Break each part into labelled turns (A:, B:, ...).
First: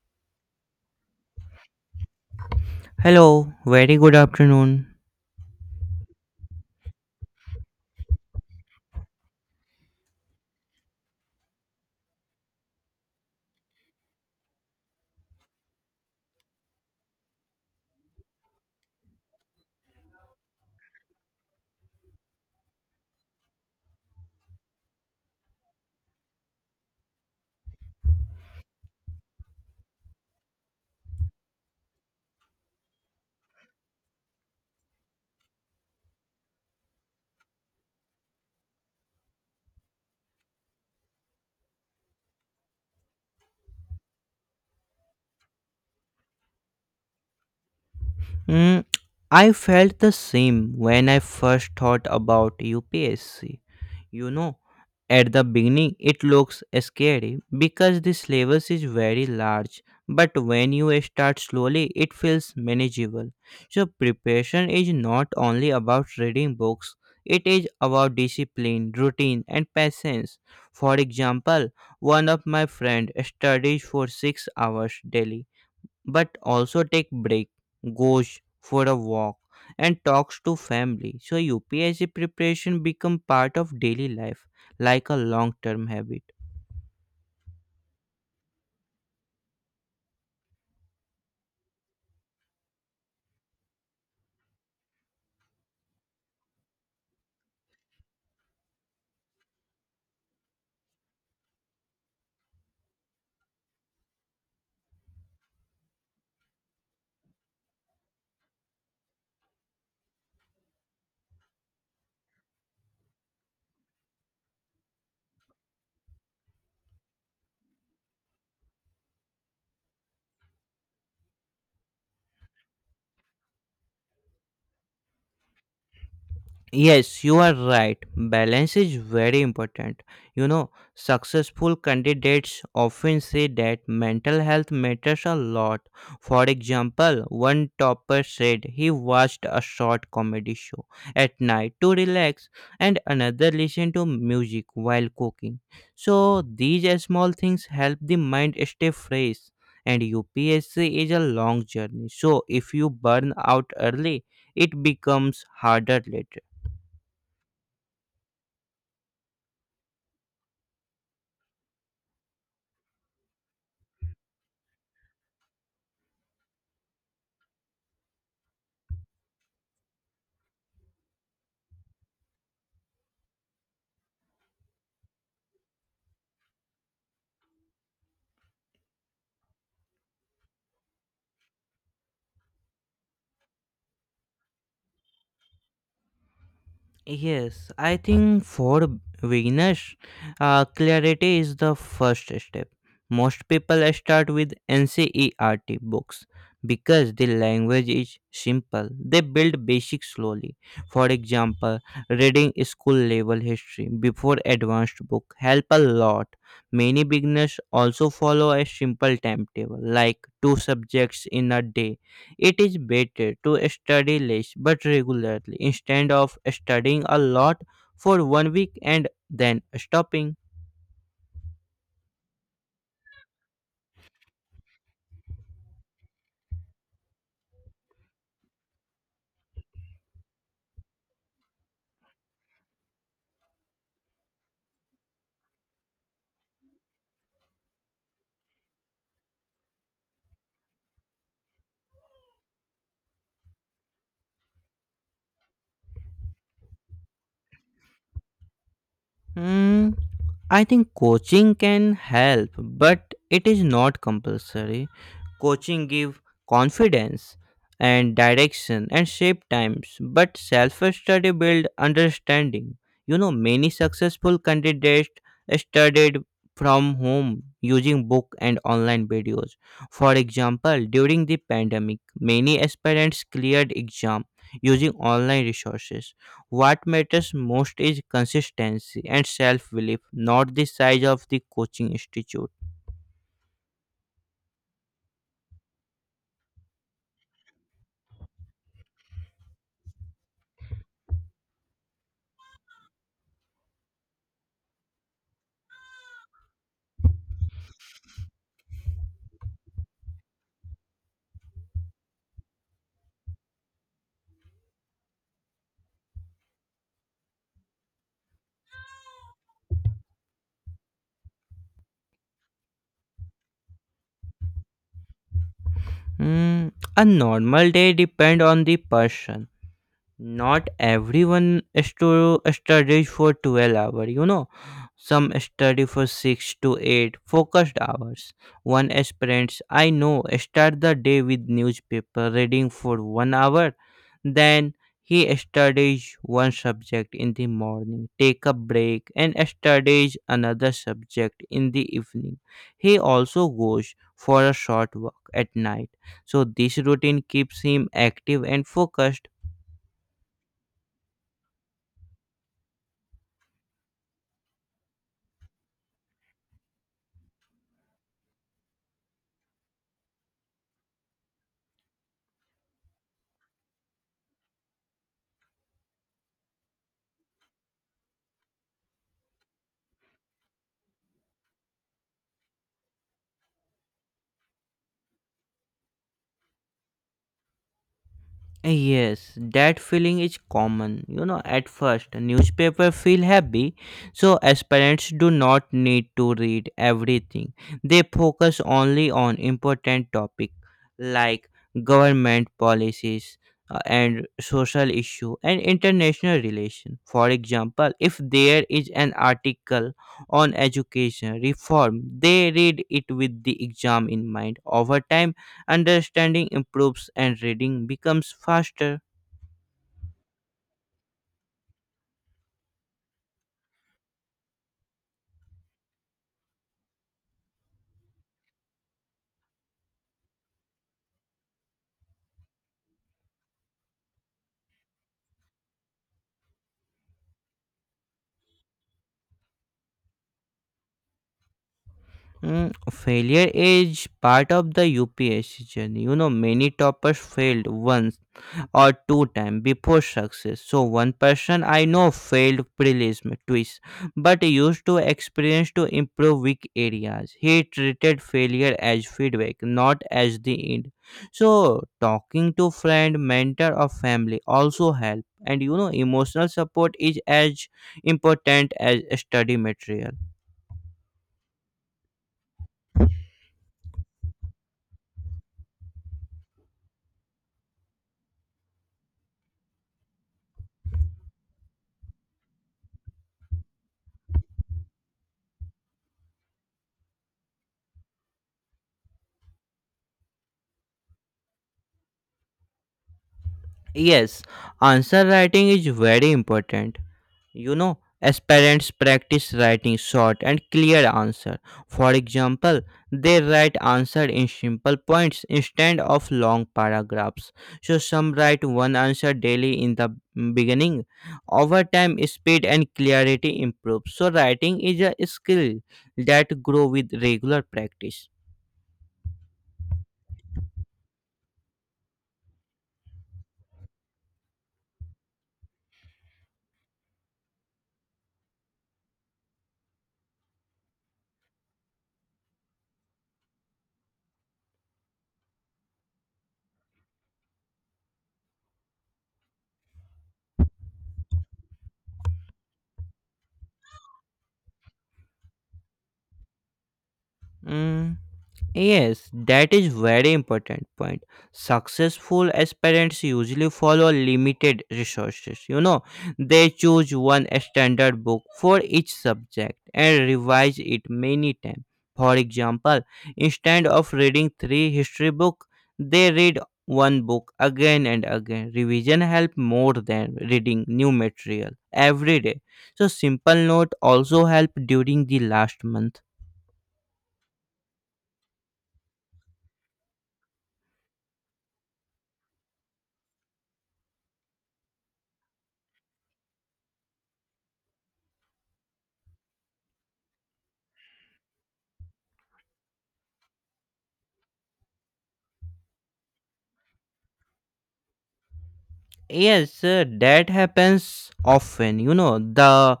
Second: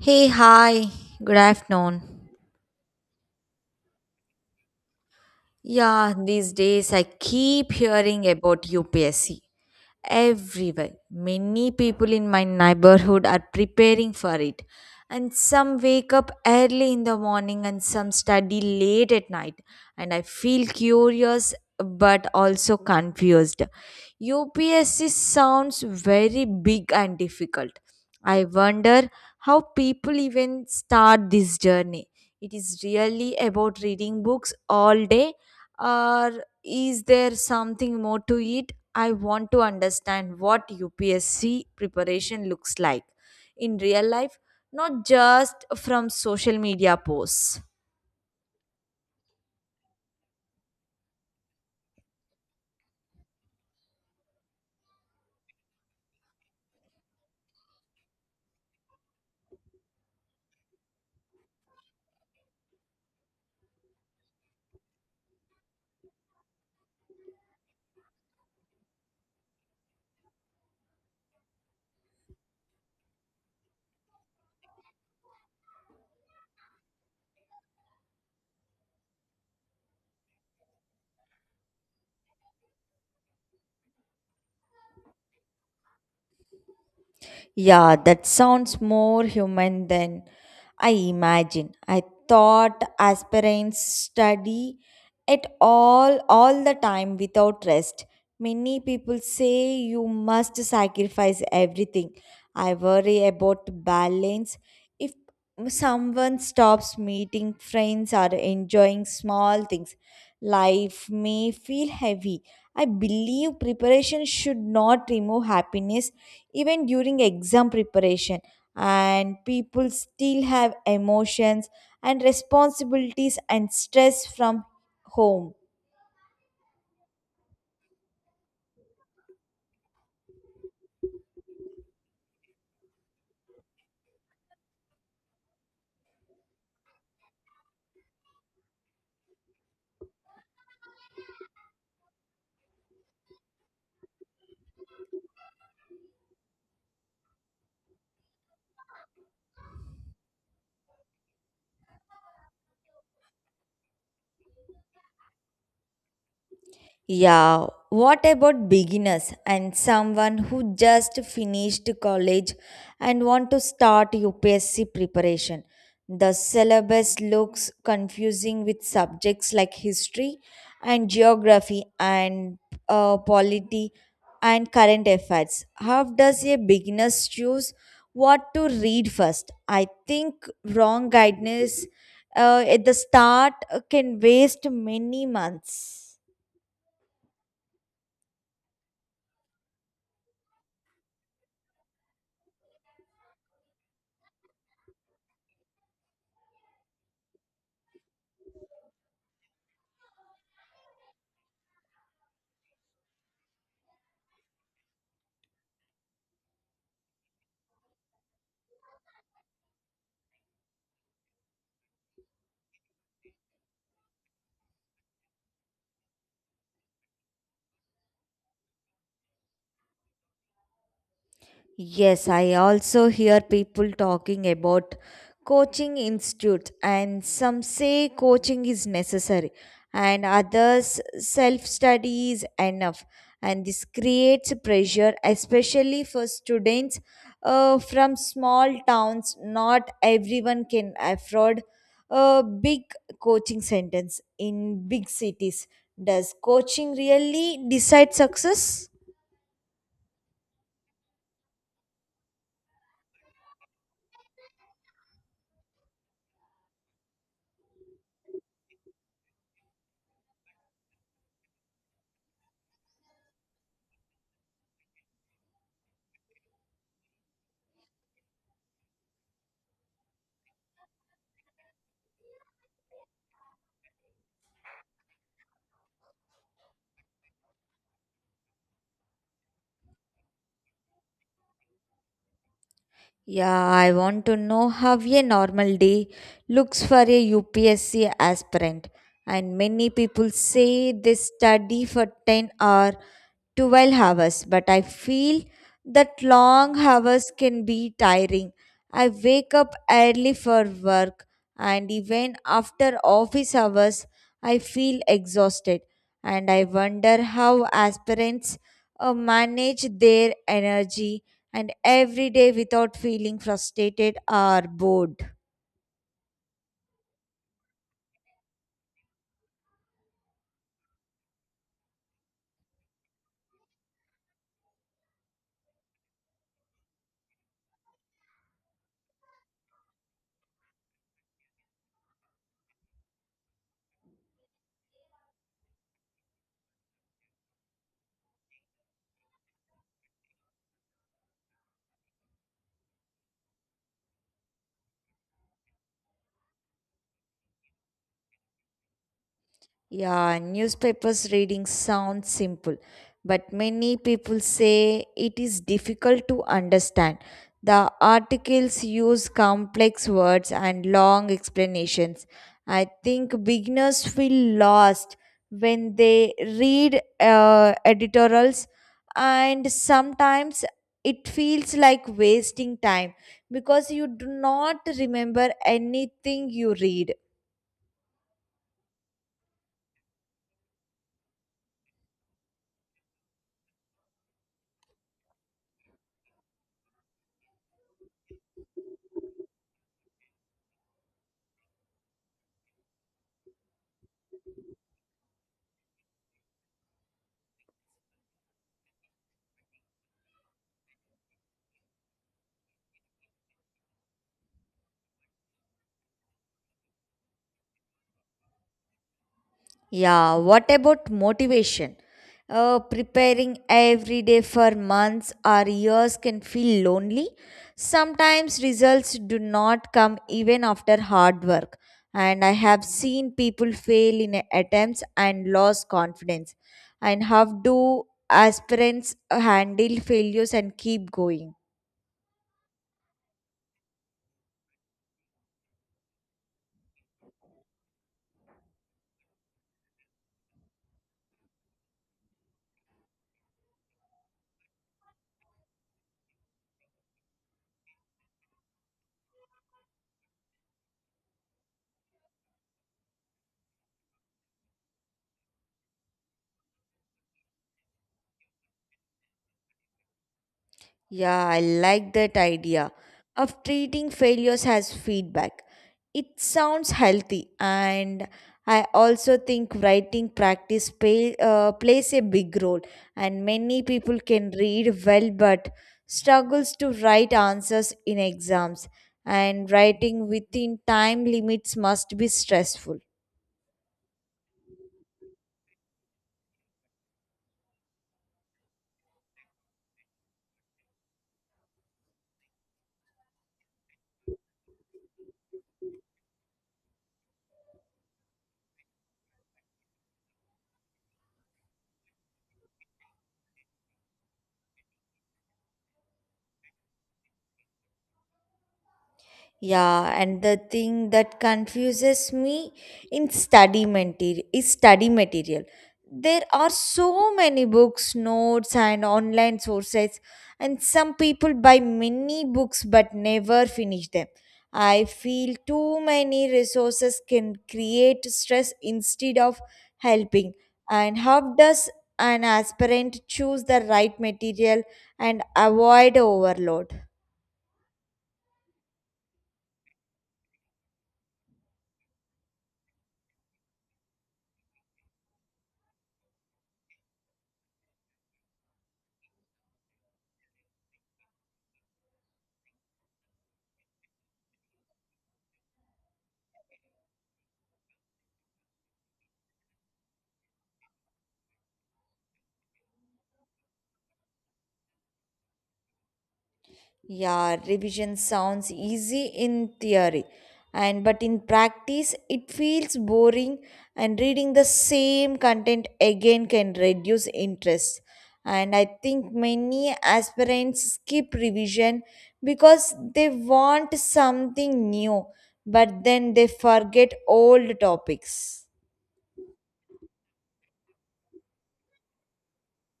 A: Hey, hi, good afternoon.
B: Hello, very good afternoon.
A: Yeah, these days I keep hearing about UPSC everywhere. Many people in my neighborhood are preparing for it. And some wake up early in the morning and some study late at night. And I feel curious but also confused. UPSC sounds very big and difficult. I wonder how people even start this journey. It is really about reading books all day or is there something more to it? I want to understand what UPSC preparation looks like in real life, not just from social media posts.
B: Mm, I felt the same when I first thought about UPSC. You know, at the beginning it looks scary because the syllabus is very large, but when you start slowly, it feels manageable. So, preparation is not only about reading books, it is about discipline, routine, and patience. For example, one of my friend studies for 6 hours daily but also take break, goes for a walk, and talks to family, so upsc preparation become part of daily life, like a long term habit.
A: Yeah, that sounds more human than I imagine. I thought aspirants study it all the time without rest. Many people say you must sacrifice everything. I worry about balance. If someone stops meeting friends or enjoying small things, life may feel heavy. I believe preparation should not remove happiness even during exam preparation, and people still have emotions and responsibilities and stress from home.
B: Yes, you are right. Balance is very important. You know, successful candidates often say that mental health matters a lot. For example, one topper said he watched a short comedy show at night to relax, and another listened to music while cooking. So, these small things help the mind stay fresh. And UPSC is a long journey. So, if you burn out early, it becomes harder later.
A: Yeah, what about beginners and someone who just finished college and want to start UPSC preparation? The syllabus looks confusing with subjects like history and geography and polity and current affairs. How does a beginner choose what to read first? I think wrong guidance at the start can waste many months.
B: Yes, I think for beginners, clarity is the first step. Most people start with NCERT books because the language is simple. They build basics slowly. For example, reading school level history before advanced book help a lot. Many beginners also follow a simple timetable like two subjects in a day. It is better to study less but regularly instead of studying a lot for one week and then stopping.
A: Yes, I also hear people talking about coaching institutes, and some say coaching is necessary, and others self study is enough. And this creates pressure, especially for students from small towns. Not everyone can afford a big coaching centers in big cities. Does coaching really decide success?
B: Hmm. I think coaching can help, but it is not compulsory. Coaching give confidence and direction and shape times, but self-study build understanding. You know, many successful candidates studied from home using book and online videos. For example, during the pandemic, many aspirants cleared exam using online resources. What matters most is consistency and self belief, not the size of the coaching institute.
A: Yeah, I want to know how a normal day looks for a UPSC aspirant. And many people say they study for 10 or 12 hours, but I feel that long hours can be tiring. I wake up early for work, and even after office hours, I feel exhausted. And I wonder how aspirants manage their energy and every day without feeling frustrated or bored.
B: Hmm, a normal day depends on the person. Not everyone studies for 12 hours. You know, some study for 6 to 8 focused hours. One aspirants I know start the day with newspaper reading for 1 hour, then he studies one subject in the morning, take a break, and studies another subject in the evening. He also goes for a short walk at night, so this routine keeps him active and focused.
A: Yeah, newspapers reading sounds simple, but many people say it is difficult to understand. The articles use complex words and long explanations. I think beginners feel lost when they read editorials, and sometimes it feels like wasting time because you do not remember anything you read.
B: Yes, that feeling is common. You know, at first, newspaper feel heavy, so aspirants do not need to read everything. They focus only on important topic like government policies, and social issue and international relation. For example, if there is an article on education reform, they read it with the exam in mind. Over time, understanding improves and reading becomes faster.
A: Yeah, what about motivation? Preparing every day for months or years can feel lonely. Sometimes results do not come even after hard work, and I have seen people fail in attempts and lose confidence. And how do aspirants handle failures and keep going?
B: Mm, failure is part of the UPSC journey. You know, many toppers failed once or two times before success. So one person I know failed prelim twice, but used to experience to improve weak areas. He treated failure as feedback, not as the end. So talking to friend, mentor or family also help. And you know emotional support is as important as study material.
A: Yeah, I like that idea of treating failures as feedback. It sounds healthy, and I also think writing practice plays a big role. And many people can read well but struggles to write answers in exams. And writing within time limits must be stressful.
B: Yes, answer writing is very important. You know, as parents practice writing short and clear answer. For example, they write answer in simple points instead of long paragraphs. So some write one answer daily in the beginning. Over time speed and clarity improve, so writing is a skill that grow with regular practice.
A: Yeah, and the thing that confuses me in study material is study material. There are so many books, notes, and online sources, and some people buy many books but never finish them. I feel too many resources can create stress instead of helping. And how does an aspirant choose the right material and avoid overload?
B: Mm. Yes, that is very important point. Successful aspirants usually follow limited resources. You know, they choose one standard book for each subject and revise it many times. For example, instead of reading three history books, they read one book again and again. Revision help more than reading new material every day. So simple note also help during the last month.
A: Yeah, revision sounds easy in theory, and but in practice it feels boring and reading the same content again can reduce interest. And I think many aspirants skip revision because they want something new, but then they forget old topics.
B: Yes, that happens often. You know, the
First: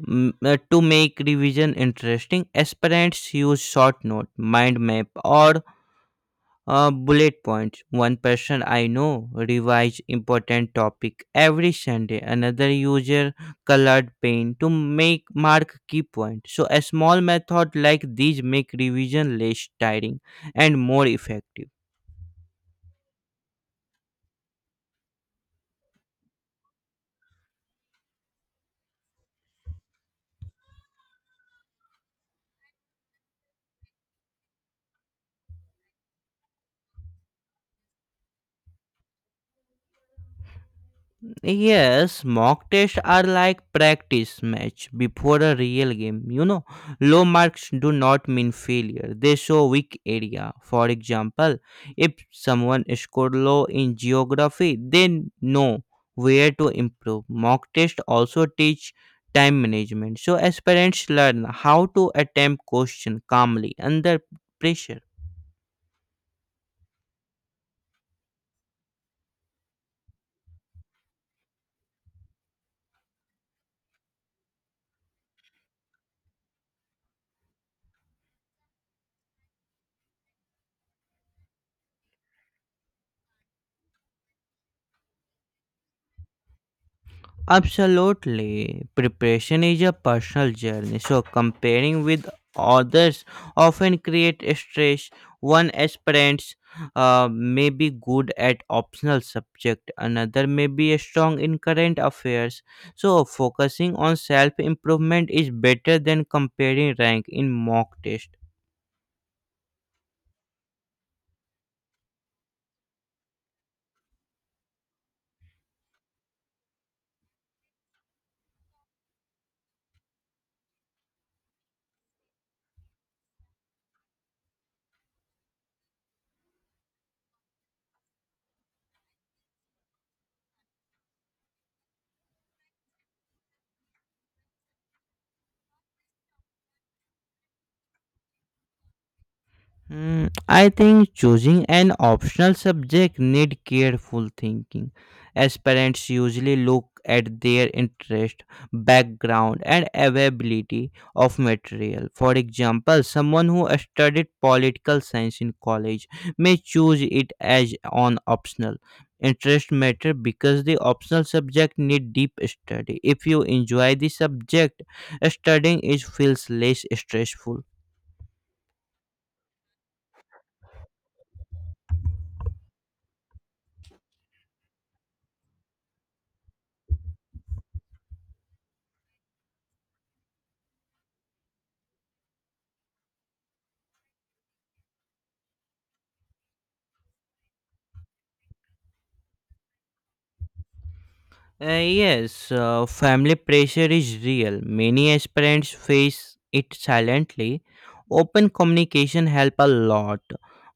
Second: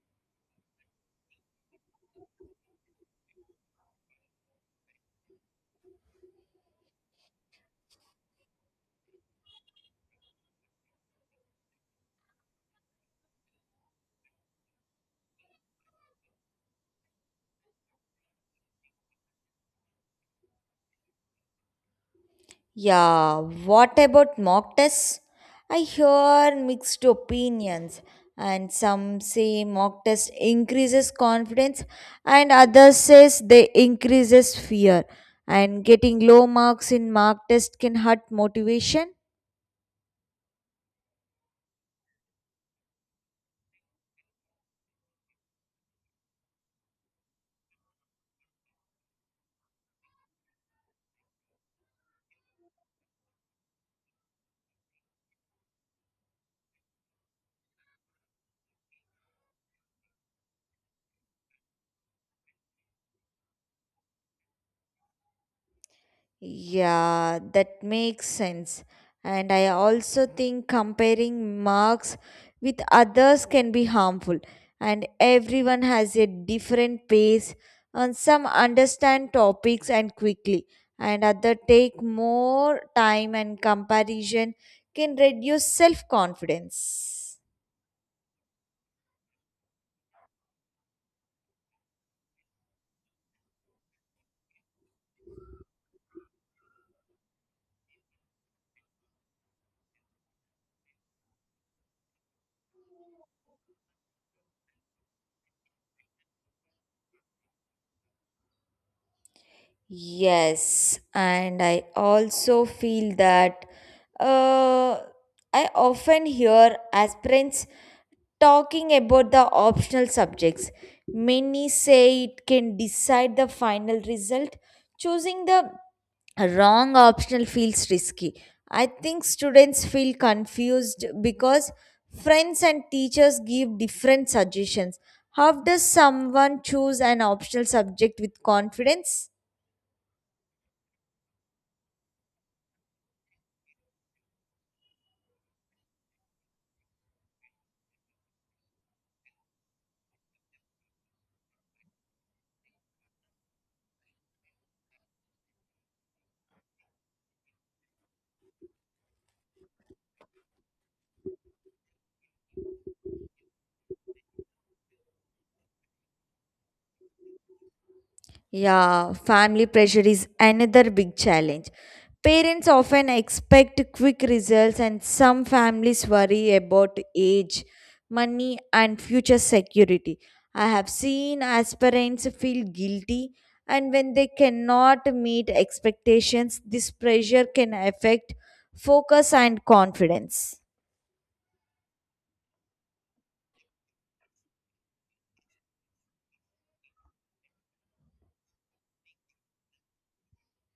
B: mm, uh, to make revision interesting, aspirants use short note, mind map, or bullet points. One person I know revised important topic every Sunday. Another user colored pen to make mark key points. So a small method like these make revision less tiring and more effective.
A: Yeah, what about mock tests? I hear mixed opinions, and some say mock test increases confidence, and others says they increases fear. And getting low marks in mock test can hurt motivation.
B: Yes, mock tests are like practice match before a real game. You know, low marks do not mean failure. They show weak area. For example, if someone scored low in geography, they know where to improve. Mock tests also teach time management. So aspirants learn how to attempt question calmly under pressure.
A: Yeah, that makes sense. And I also think comparing marks with others can be harmful. And everyone has a different pace, and some understand topics and quickly, and other take more time, and comparison can reduce self confidence.
B: Absolutely. Preparation is a personal journey, so comparing with others often create stress. One aspirant may be good at optional subject, another may be strong in current affairs. So focusing on self improvement is better than comparing rank in mock test.
A: Yes, and I also feel that uh, I often hear aspirants talking about the optional subjects. Many say it can decide the final result. Choosing the wrong optional feels risky. I think students feel confused because friends and teachers give different suggestions. How does someone choose an optional subject with confidence?
B: Hmm, I think choosing an optional subject need careful thinking, as parents usually look at their interest, background, and availability of material. For example, someone who studied political science in college may choose it as an optional. Interest matter because the optional subject need deep study. If you enjoy the subject, studying it feels less stressful.
A: Yeah, family pressure is another big challenge. Parents often expect quick results, and some families worry about age, money, and future security. I have seen aspirants feel guilty, and when they cannot meet expectations, this pressure can affect focus and confidence.
B: Yes, family pressure is real. Many aspirants face it silently. Open communication help a lot.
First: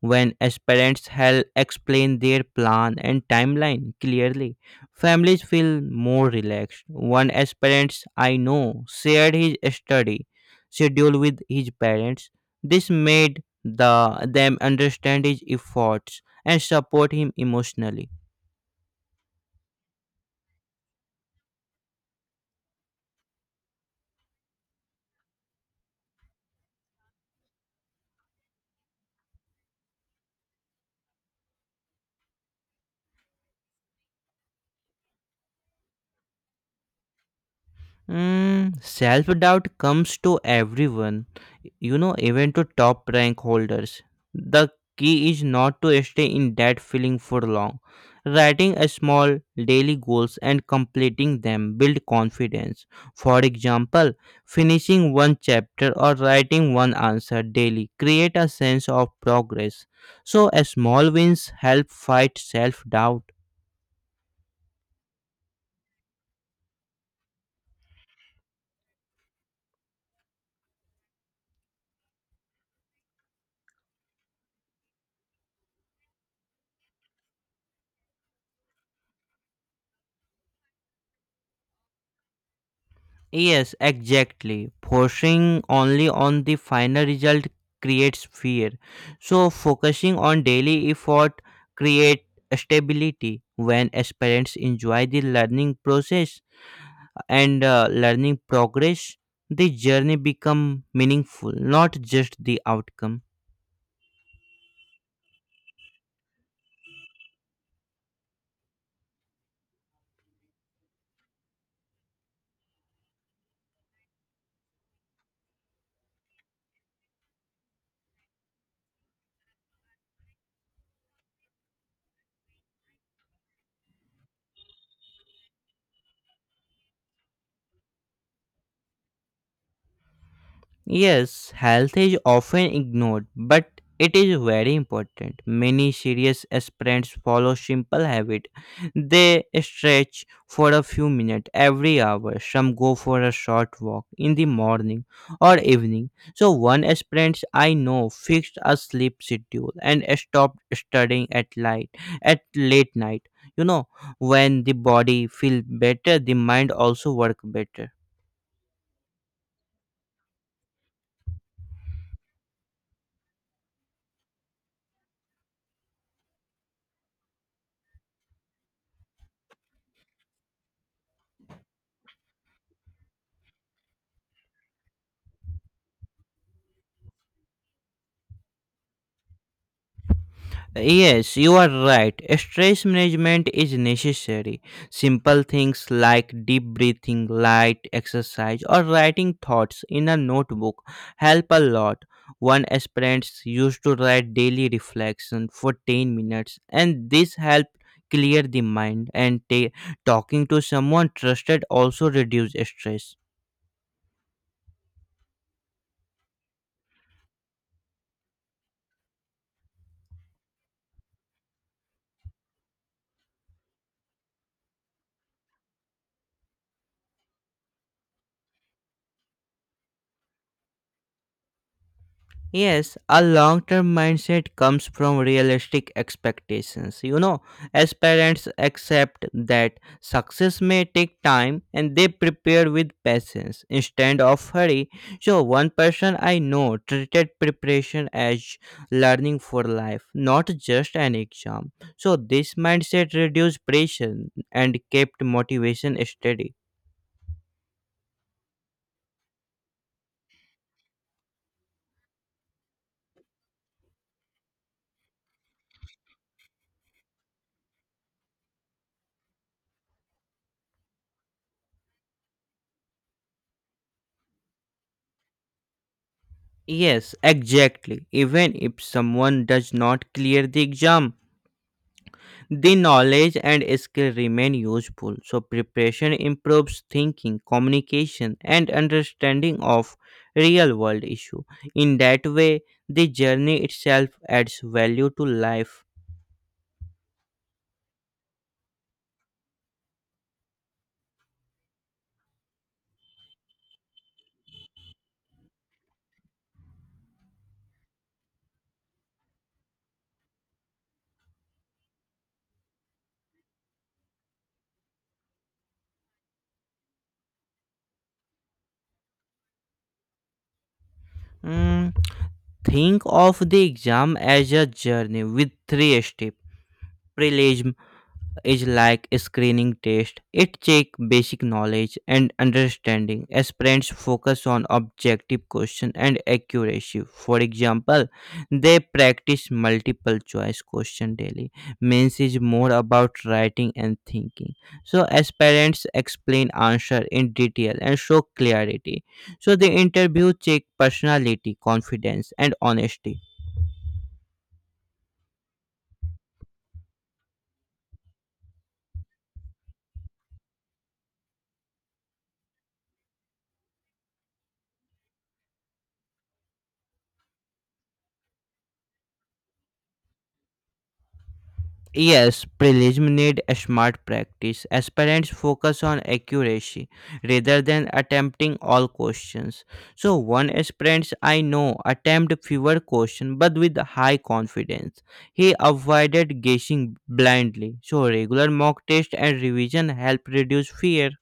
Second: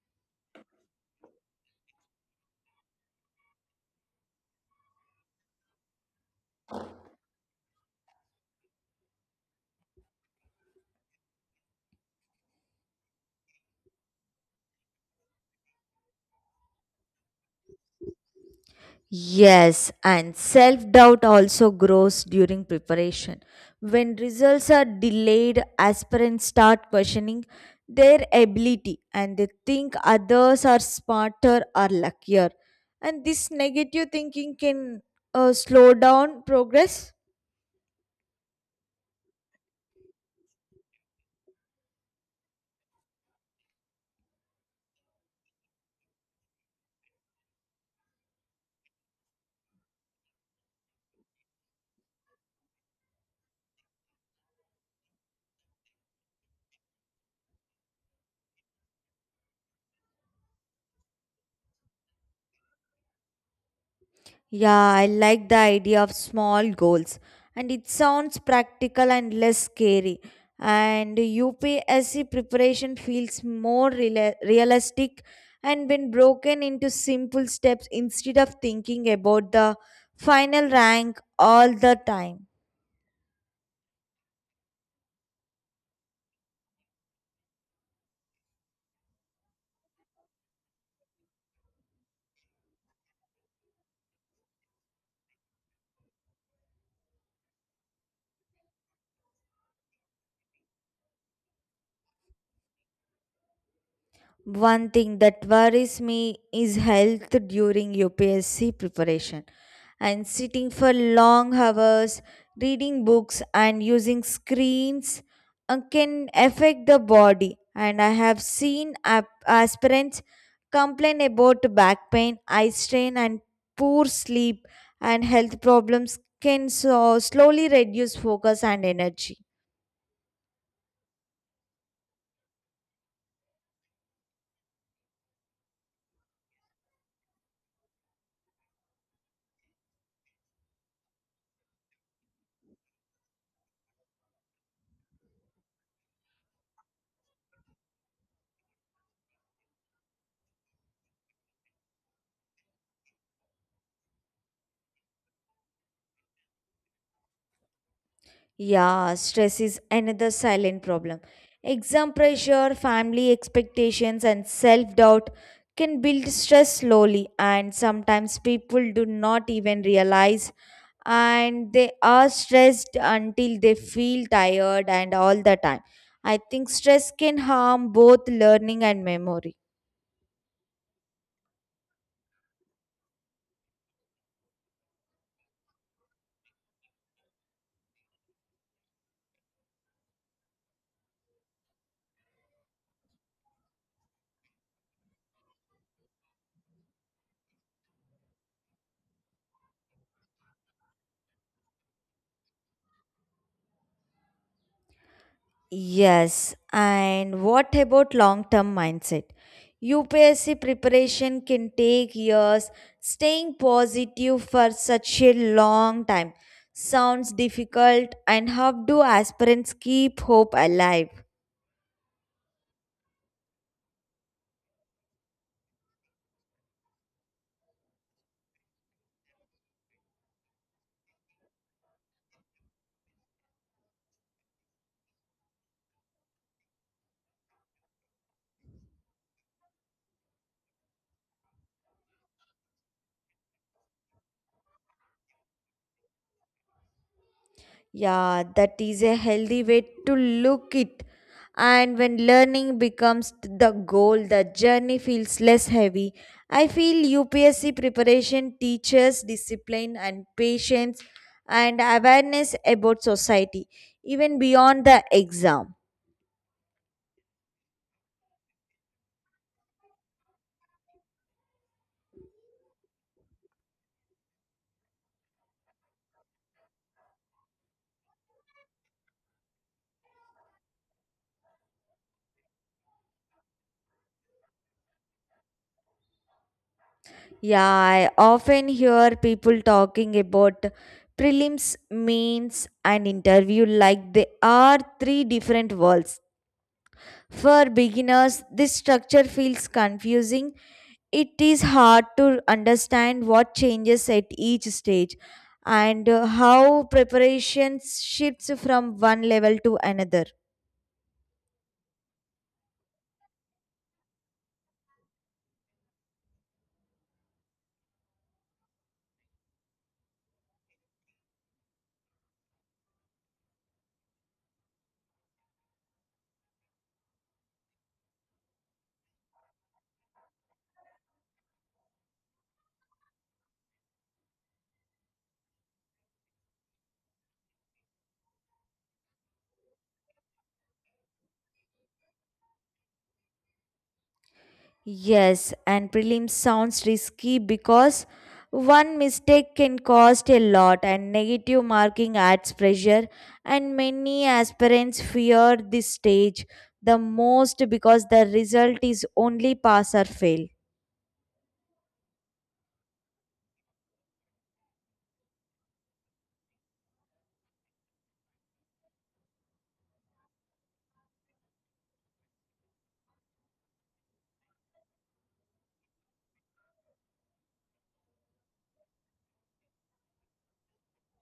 B: When aspirants help explain their plan and timeline clearly, families feel more relaxed. One aspirant I know shared his study schedule with his parents. This made them understand his efforts and support him emotionally.
A: Yes, and self doubt also grows during preparation. When results are delayed, aspirants start questioning their ability and they think others are smarter or luckier. And this negative thinking can slow down progress.
B: Mm, self doubt comes to everyone, you know, even to top rank holders. The key is not to stay in that feeling for long. Writing a small daily goals and completing them build confidence. For example, finishing one chapter or writing one answer daily create a sense of progress. So, a small wins help fight self doubt.
A: Yeah, I like the idea of small goals and it sounds practical and less scary. And UPSC preparation feels more realistic and when broken into simple steps instead of thinking about the final rank all the time.
B: Yes, exactly. Forcing only on the final result creates fear. So focusing on daily effort create stability. When aspirants enjoy the learning process and learning progress, the journey become meaningful, not just the outcome.
A: One thing that worries me is health during UPSC preparation and sitting for long hours, reading books, and using screens can affect the body. And I have seen aspirants complain about back pain, eye strain, and poor sleep, and health problems can so slowly reduce focus and energy.
B: Yes, health is often ignored, but it is very important. Many serious aspirants follow simple habit. They stretch for a few minutes every hour. Some go for a short walk in the morning or evening. So one aspirant I know fixed a sleep schedule and stopped studying at light at late night. You know, when the body feels better, the mind also work better.
A: Yeah, stress is another silent problem. Exam pressure, family expectations, and self doubt can build stress slowly, and sometimes people do not even realize. And they are stressed until they feel tired and all the time. I think stress can harm both learning and memory.
B: Yes, you are right. Stress management is necessary. Simple things like deep breathing, light exercise, or writing thoughts in a notebook help a lot. One aspirants used to write daily reflection for 10 minutes, and this helped clear the mind. And talking to someone trusted also reduce stress.
A: Yes, and what about long term mindset? UPSC preparation can take years. Staying positive for such a long time sounds difficult, and how do aspirants keep hope alive?
B: Yes, a long term mindset comes from realistic expectations. You know, as parents accept that success may take time and they prepare with patience instead of hurry. So, one person I know treated preparation as learning for life, not just an exam. So, this mindset reduced pressure and kept motivation steady.
A: Yeah, that is a healthy way to look it. And when learning becomes the goal, the journey feels less heavy. I feel UPSC preparation teaches discipline and patience and awareness about society, even beyond the exam.
B: Yes, exactly. Even if someone does not clear the exam, the knowledge and skill remain useful, so preparation improves thinking, communication, and understanding of real world issue. In that way, the journey itself adds value to life.
A: Yeah, I often hear people talking about prelims, mains, and interview like they are three different worlds. For beginners, this structure feels confusing. It is hard to understand what changes at each stage and how preparation shifts from one level to another.
B: Mm, think of the exam as a journey with three steps: prelim is like a screening test. It checks basic knowledge and understanding as parents focus on objective question and accuracy. For example, they practice multiple choice question daily. Means is more about writing and thinking. So as parents explain answer in detail and show clarity. So the interview check personality, confidence and honesty.
A: Yes, and prelim sounds risky because one mistake can cost a lot, and negative marking adds pressure. And many aspirants fear this stage the most because the result is only pass or fail.
B: Yes, prelims need a smart practice. Aspirants focus on accuracy rather than attempting all questions. So one aspirant I know attempted fewer questions but with high confidence. He avoided guessing blindly. So regular mock test and revision help reduce fear.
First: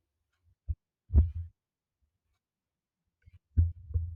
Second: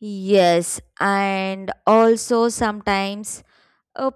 A: Yes, and also sometimes uh,